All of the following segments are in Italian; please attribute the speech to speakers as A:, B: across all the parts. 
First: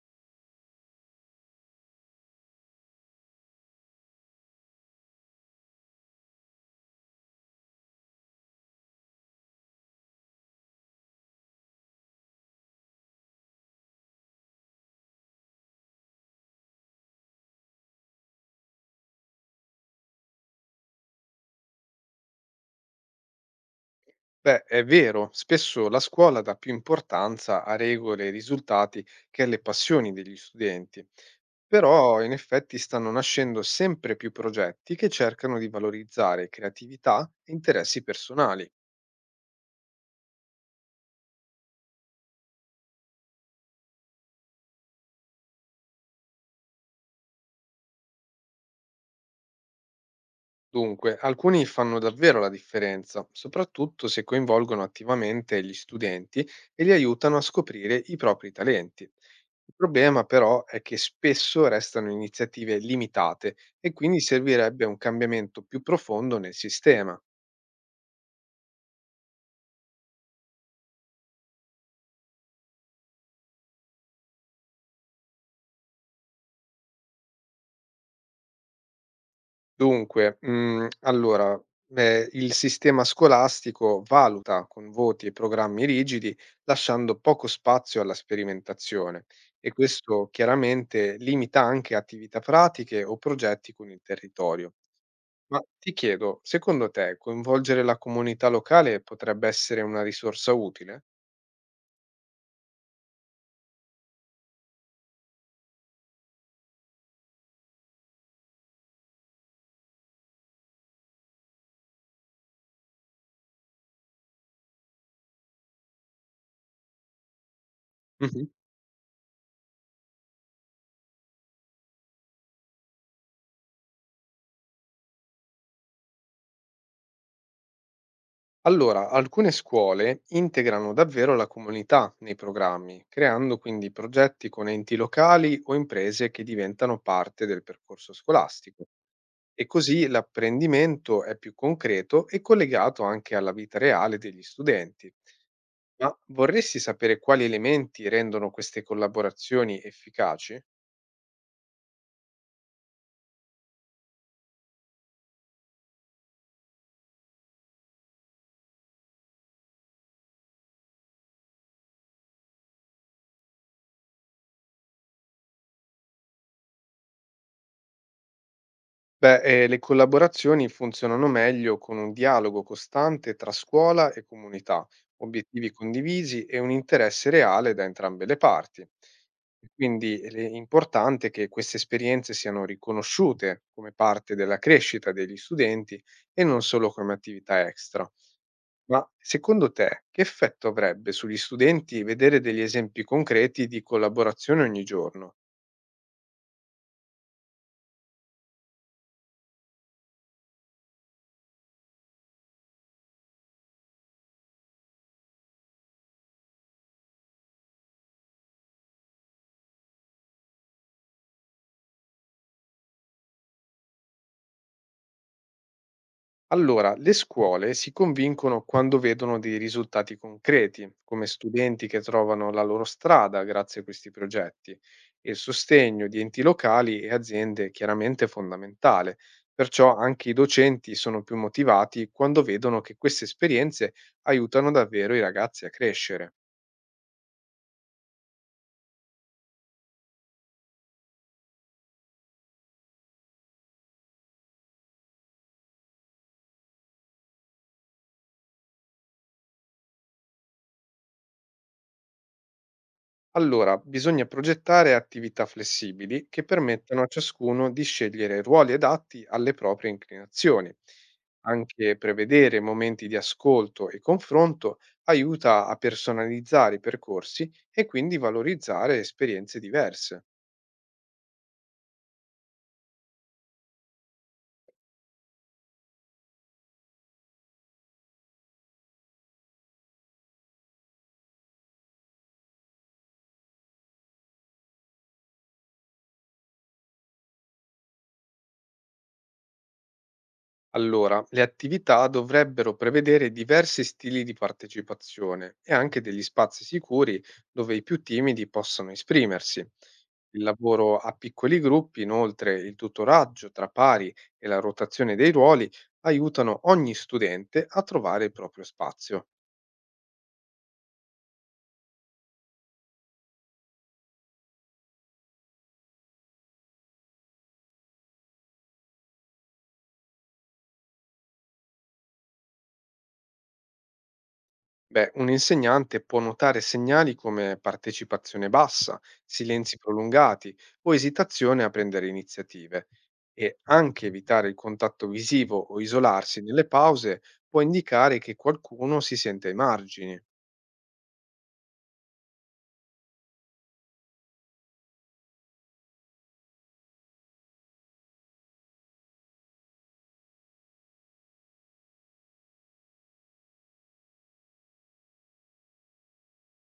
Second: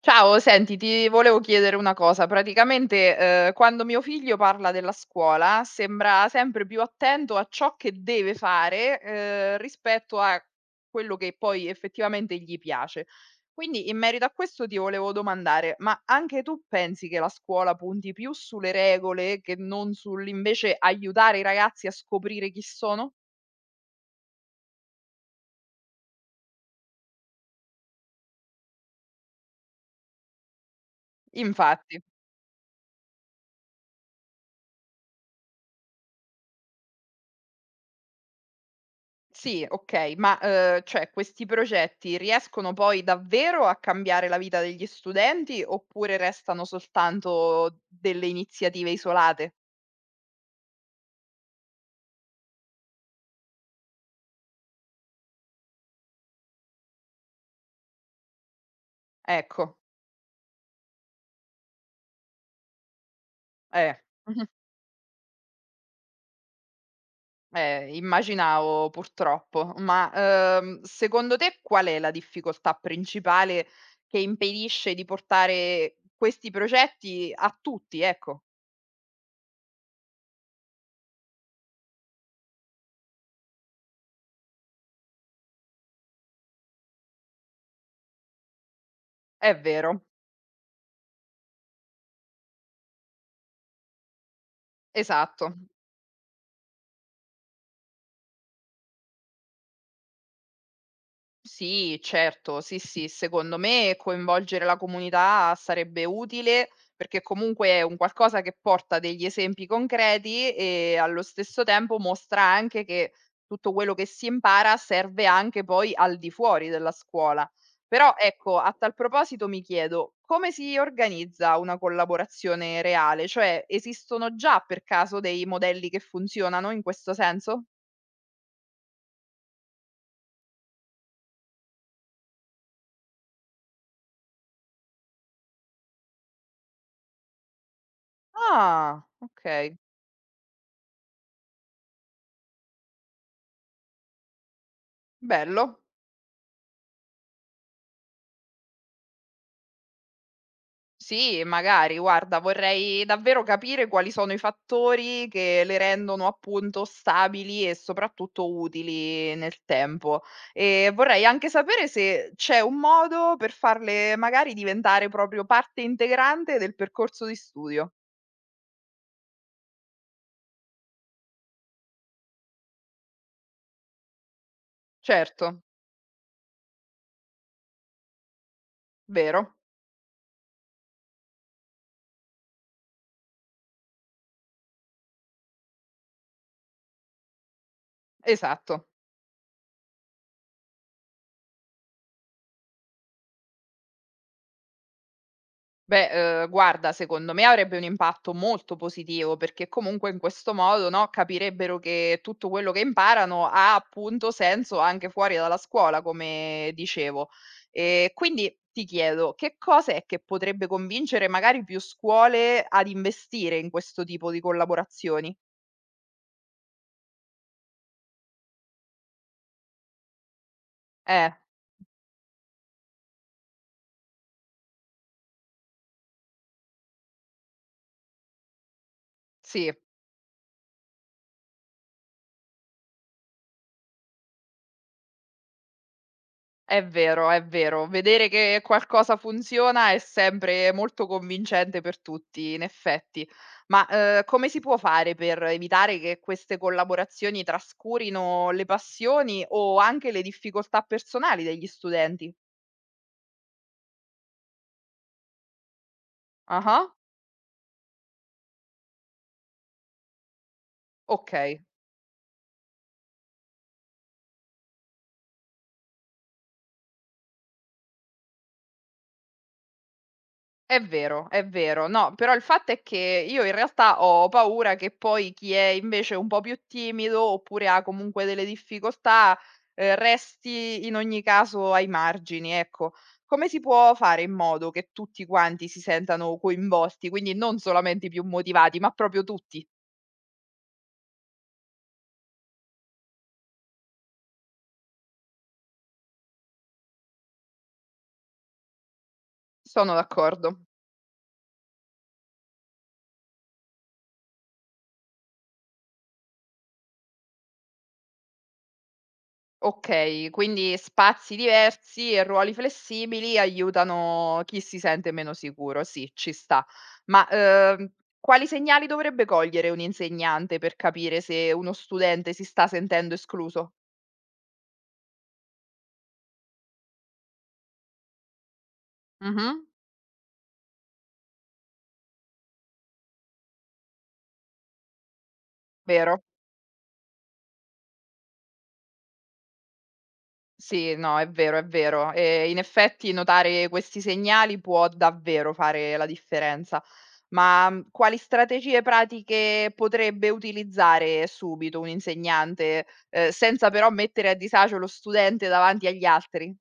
A: Ciao, senti, ti volevo chiedere una cosa. Praticamente, quando mio figlio parla della scuola, sembra sempre più attento a ciò che deve fare, rispetto a quello che poi effettivamente gli piace. Quindi in merito a questo ti volevo domandare: ma anche tu pensi che la scuola punti più sulle regole che non sull'invece aiutare i ragazzi a scoprire chi sono?
B: Beh, è vero, spesso la scuola dà più importanza a regole e risultati che alle passioni degli studenti,
A: Infatti.
B: però in effetti stanno nascendo sempre più progetti che cercano di valorizzare creatività e interessi personali.
A: Sì, okay, ma, cioè questi progetti riescono poi davvero a cambiare la vita degli studenti oppure restano soltanto delle iniziative isolate?
B: Dunque, alcuni fanno davvero la differenza, soprattutto se coinvolgono attivamente gli studenti e li aiutano a scoprire i propri talenti. Il
A: Ecco,
B: problema però è che spesso restano iniziative limitate e
A: eh,
B: quindi
A: mh-mh,
B: servirebbe un cambiamento più profondo nel sistema.
A: immaginavo purtroppo. Ma, secondo te qual è la difficoltà principale che impedisce di portare questi progetti a tutti, ecco.
B: Dunque, il sistema scolastico valuta con voti e programmi rigidi, lasciando poco spazio alla sperimentazione
A: È
B: e
A: vero,
B: questo chiaramente limita anche attività pratiche o progetti con il territorio.
A: esatto.
B: Ma ti chiedo, secondo te coinvolgere la comunità locale potrebbe essere una risorsa utile?
A: Sì, certo, sì, sì, secondo me coinvolgere la comunità sarebbe utile perché comunque è un qualcosa che porta degli esempi concreti e allo stesso tempo mostra anche che tutto quello che si impara serve anche poi al di fuori della scuola. Però
B: Mh-mh.
A: ecco, a tal proposito mi chiedo come si organizza una collaborazione reale? Cioè, esistono già per caso dei modelli che funzionano in questo senso?
B: Allora, alcune scuole integrano davvero la comunità nei programmi, creando quindi progetti con enti locali o imprese che diventano parte del percorso scolastico.
A: Ah,
B: E
A: ok,
B: così l'apprendimento è più concreto e collegato anche alla vita reale degli studenti.
A: bello.
B: Ma vorresti sapere quali elementi rendono queste collaborazioni efficaci?
A: Sì, magari, guarda, vorrei davvero capire quali sono i fattori che le rendono appunto stabili e soprattutto utili nel tempo. E vorrei anche sapere se c'è un modo per farle magari diventare proprio parte integrante del percorso di studio.
B: Beh, le collaborazioni funzionano meglio con un dialogo costante tra scuola e comunità,
A: Certo,
B: obiettivi condivisi e un interesse reale da entrambe le parti.
A: vero,
B: Quindi è importante che queste esperienze siano riconosciute come parte della crescita degli studenti e non solo come attività extra.
A: esatto.
B: Ma secondo te, che effetto avrebbe sugli studenti vedere degli esempi concreti di collaborazione ogni giorno?
A: Beh, guarda, secondo me avrebbe un impatto molto positivo, perché comunque in questo modo, no, capirebbero che tutto quello che imparano ha appunto senso anche fuori dalla scuola, come dicevo. Quindi ti chiedo, che cosa è che potrebbe convincere magari più scuole ad investire in questo tipo di collaborazioni?
B: Allora, le scuole si convincono quando vedono dei risultati concreti, come
A: Eh,
B: studenti che trovano la loro strada grazie a questi progetti, e il sostegno di enti locali e aziende è chiaramente fondamentale.
A: sì.
B: Perciò anche i docenti sono più motivati quando vedono che queste esperienze aiutano davvero i ragazzi a crescere.
A: È vero, è vero. Vedere che qualcosa funziona è sempre molto convincente per tutti, in effetti. Ma, come si può fare per evitare che queste collaborazioni trascurino le passioni o anche le difficoltà personali degli studenti?
B: Allora, bisogna progettare attività flessibili che
A: Ah-ah,
B: permettano a ciascuno di scegliere ruoli adatti alle proprie inclinazioni.
A: okay.
B: Anche prevedere momenti di ascolto e confronto aiuta a personalizzare i percorsi e quindi valorizzare esperienze diverse.
A: È vero, è vero. No, però il fatto è che io in realtà ho paura che poi chi è invece un po' più timido, oppure ha comunque delle difficoltà, resti in ogni caso ai margini, ecco. Come si può fare in modo che tutti quanti si sentano coinvolti, quindi non solamente i più motivati, ma proprio tutti?
B: Allora, le attività dovrebbero prevedere diversi stili di partecipazione e anche degli spazi sicuri dove i più timidi possano esprimersi.
A: Sono
B: Il
A: d'accordo.
B: lavoro a piccoli gruppi, inoltre il tutoraggio tra pari e la rotazione dei ruoli aiutano ogni studente a trovare il proprio spazio.
A: Okay, quindi spazi diversi e ruoli flessibili aiutano chi si sente meno sicuro. Sì, ci sta. Ma, quali segnali dovrebbe cogliere un insegnante per capire se uno studente si sta sentendo escluso?
B: Beh, un insegnante può notare segnali come partecipazione bassa,
A: Mh-mh.
B: silenzi prolungati o esitazione a prendere iniziative e anche evitare il contatto visivo o
A: Vero.
B: isolarsi nelle pause può indicare che qualcuno si sente ai margini.
A: Sì, no, è vero, è vero. E in effetti notare questi segnali può davvero fare la differenza. Ma quali strategie pratiche potrebbe utilizzare subito un insegnante, senza però mettere a disagio lo studente davanti agli altri?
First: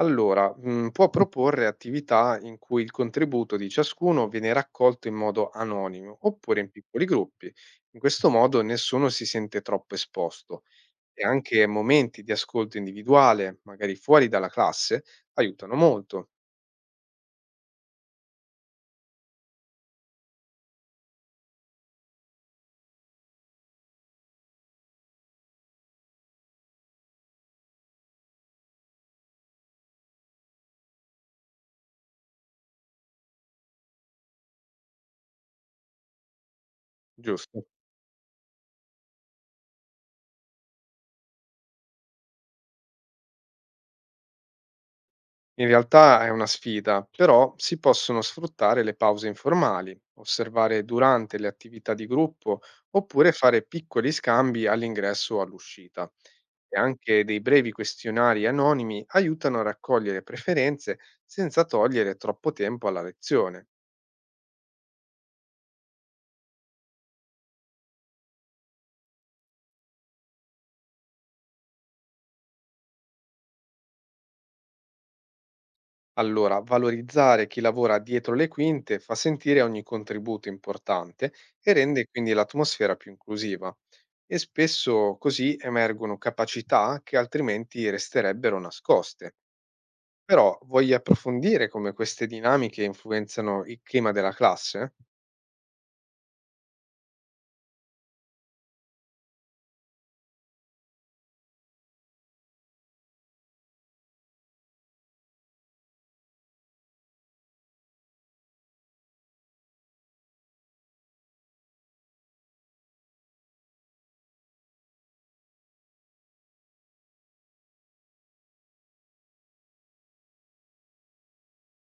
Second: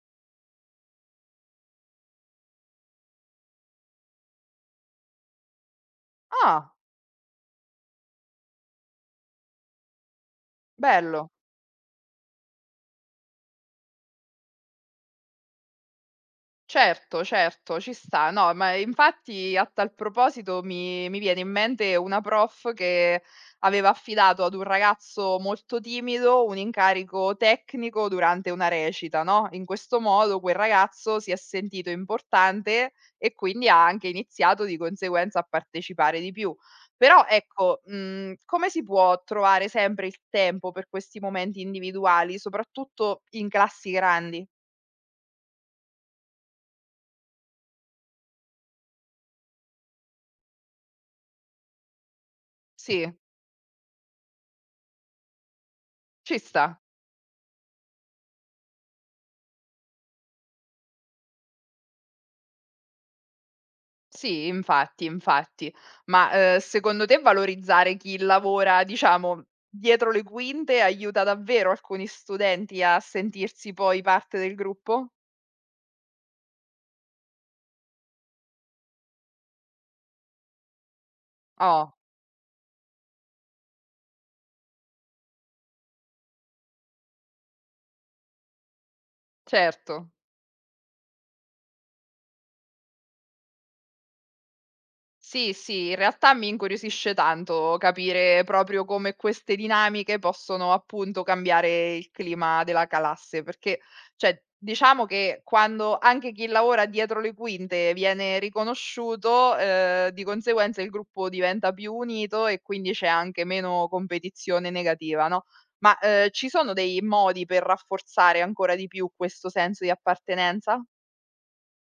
B: Allora, può proporre attività in cui il contributo di ciascuno viene raccolto in modo anonimo oppure in
A: Ah,
B: piccoli gruppi. In questo modo nessuno si sente troppo esposto. E
A: bello.
B: anche momenti di ascolto individuale, magari fuori dalla classe, aiutano molto,
A: Certo, certo, ci sta. No, ma infatti a tal proposito mi viene in mente una prof che aveva affidato ad un ragazzo molto timido un incarico tecnico durante una recita, no, in questo modo quel ragazzo si è sentito importante e quindi ha anche iniziato di conseguenza a partecipare di più. Però
B: giusto?
A: ecco, come si può trovare sempre il tempo per questi momenti individuali, soprattutto in classi grandi?
B: In realtà è una sfida, però si possono sfruttare le pause informali, osservare durante le attività di gruppo
A: Sì,
B: oppure fare piccoli scambi all'ingresso o all'uscita.
A: ci
B: E
A: sta.
B: anche dei brevi questionari anonimi aiutano a raccogliere preferenze senza togliere troppo tempo alla lezione.
A: Sì, infatti, infatti. Ma, secondo te valorizzare chi lavora, diciamo, dietro le quinte aiuta davvero alcuni studenti a sentirsi poi parte del gruppo?
B: Allora, valorizzare chi lavora dietro le quinte fa sentire ogni contributo importante e
A: Oh,
B: rende quindi l'atmosfera più inclusiva. E spesso così emergono capacità che altrimenti resterebbero nascoste.
A: certo.
B: Però voglio approfondire come queste dinamiche influenzano il clima della classe?
A: Sì, sì, in realtà mi incuriosisce tanto capire proprio come queste dinamiche possono appunto cambiare il clima della classe, perché cioè diciamo che quando anche chi lavora dietro le quinte viene riconosciuto, di conseguenza il gruppo diventa più unito e quindi c'è anche meno competizione negativa, no, ma, ci sono dei modi per rafforzare ancora di più questo senso di appartenenza?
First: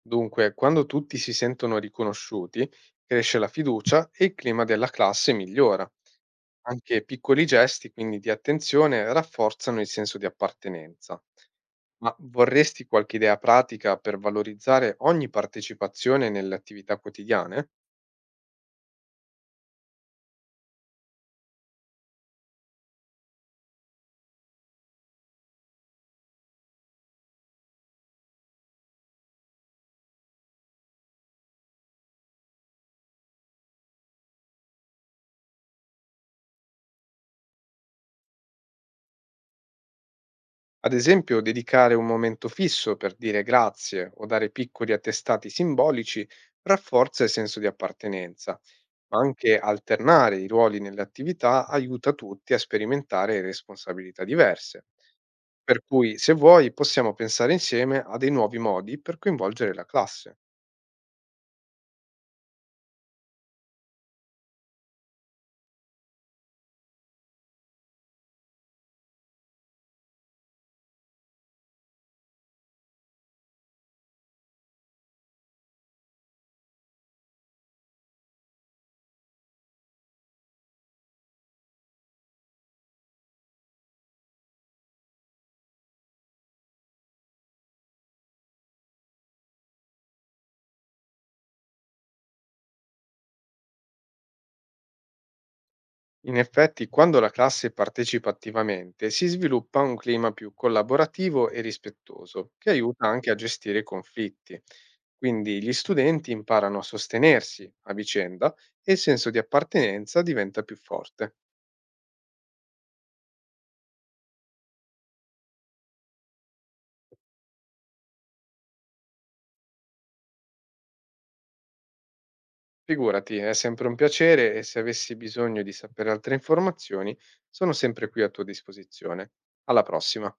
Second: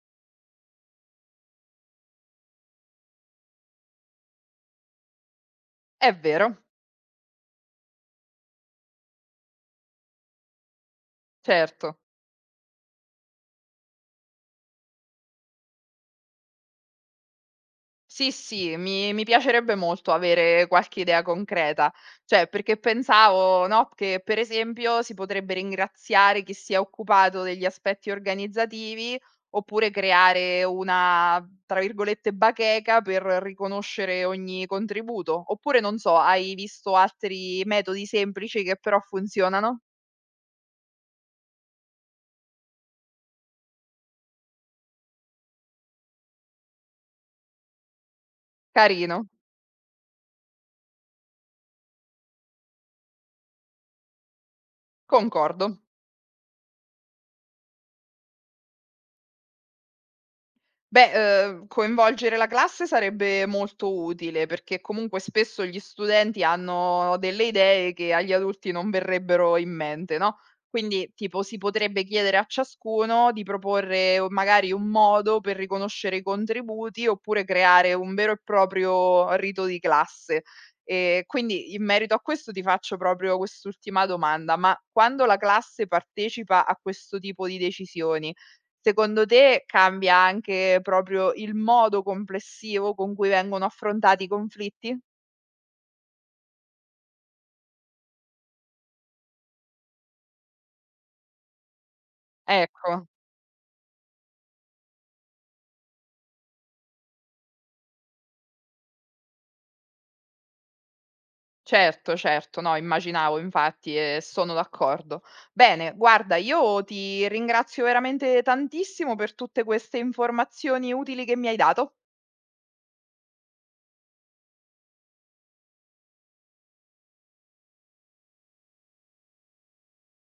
B: Dunque, quando tutti si sentono riconosciuti, cresce la fiducia e il clima della classe migliora.
A: È vero,
B: Anche piccoli gesti, quindi di attenzione, rafforzano il senso di appartenenza.
A: certo.
B: Ma vorresti qualche idea pratica per valorizzare ogni partecipazione nelle attività quotidiane?
A: Sì, sì, mi piacerebbe molto avere qualche idea concreta, cioè perché pensavo, no, che per esempio si potrebbe ringraziare chi si è occupato degli aspetti organizzativi, oppure creare una, tra virgolette, "bacheca" per riconoscere ogni contributo. Oppure non so, hai visto altri metodi semplici che però funzionano?
B: Ad esempio, dedicare un momento fisso per dire grazie o dare piccoli attestati simbolici rafforza il senso di appartenenza, ma
A: Carino,
B: anche alternare i ruoli nelle attività aiuta tutti a sperimentare responsabilità diverse.
A: concordo.
B: Per cui, se vuoi, possiamo pensare insieme a dei nuovi modi per coinvolgere la classe.
A: Beh, coinvolgere la classe sarebbe molto utile, perché comunque spesso gli studenti hanno delle idee che agli adulti non verrebbero in mente, no, quindi tipo si potrebbe chiedere a ciascuno di proporre o magari un modo per riconoscere i contributi, oppure creare un vero e proprio rito di classe. Quindi in merito a questo ti faccio proprio quest'ultima domanda: ma quando la classe partecipa a questo tipo di decisioni, secondo te cambia anche proprio il modo complessivo con cui vengono affrontati i conflitti?
B: In effetti, quando la classe partecipa attivamente, si sviluppa un clima più collaborativo e rispettoso, che aiuta
A: Ecco,
B: anche a gestire i conflitti. Quindi gli studenti imparano a sostenersi a vicenda e il senso di appartenenza diventa più forte.
A: certo, certo, no, immaginavo infatti e sono d'accordo. Bene, guarda, io ti ringrazio veramente tantissimo per tutte queste informazioni utili che mi hai dato.
B: Figurati, è sempre un piacere e se avessi bisogno di sapere altre informazioni, sono sempre qui a tua disposizione. Alla prossima.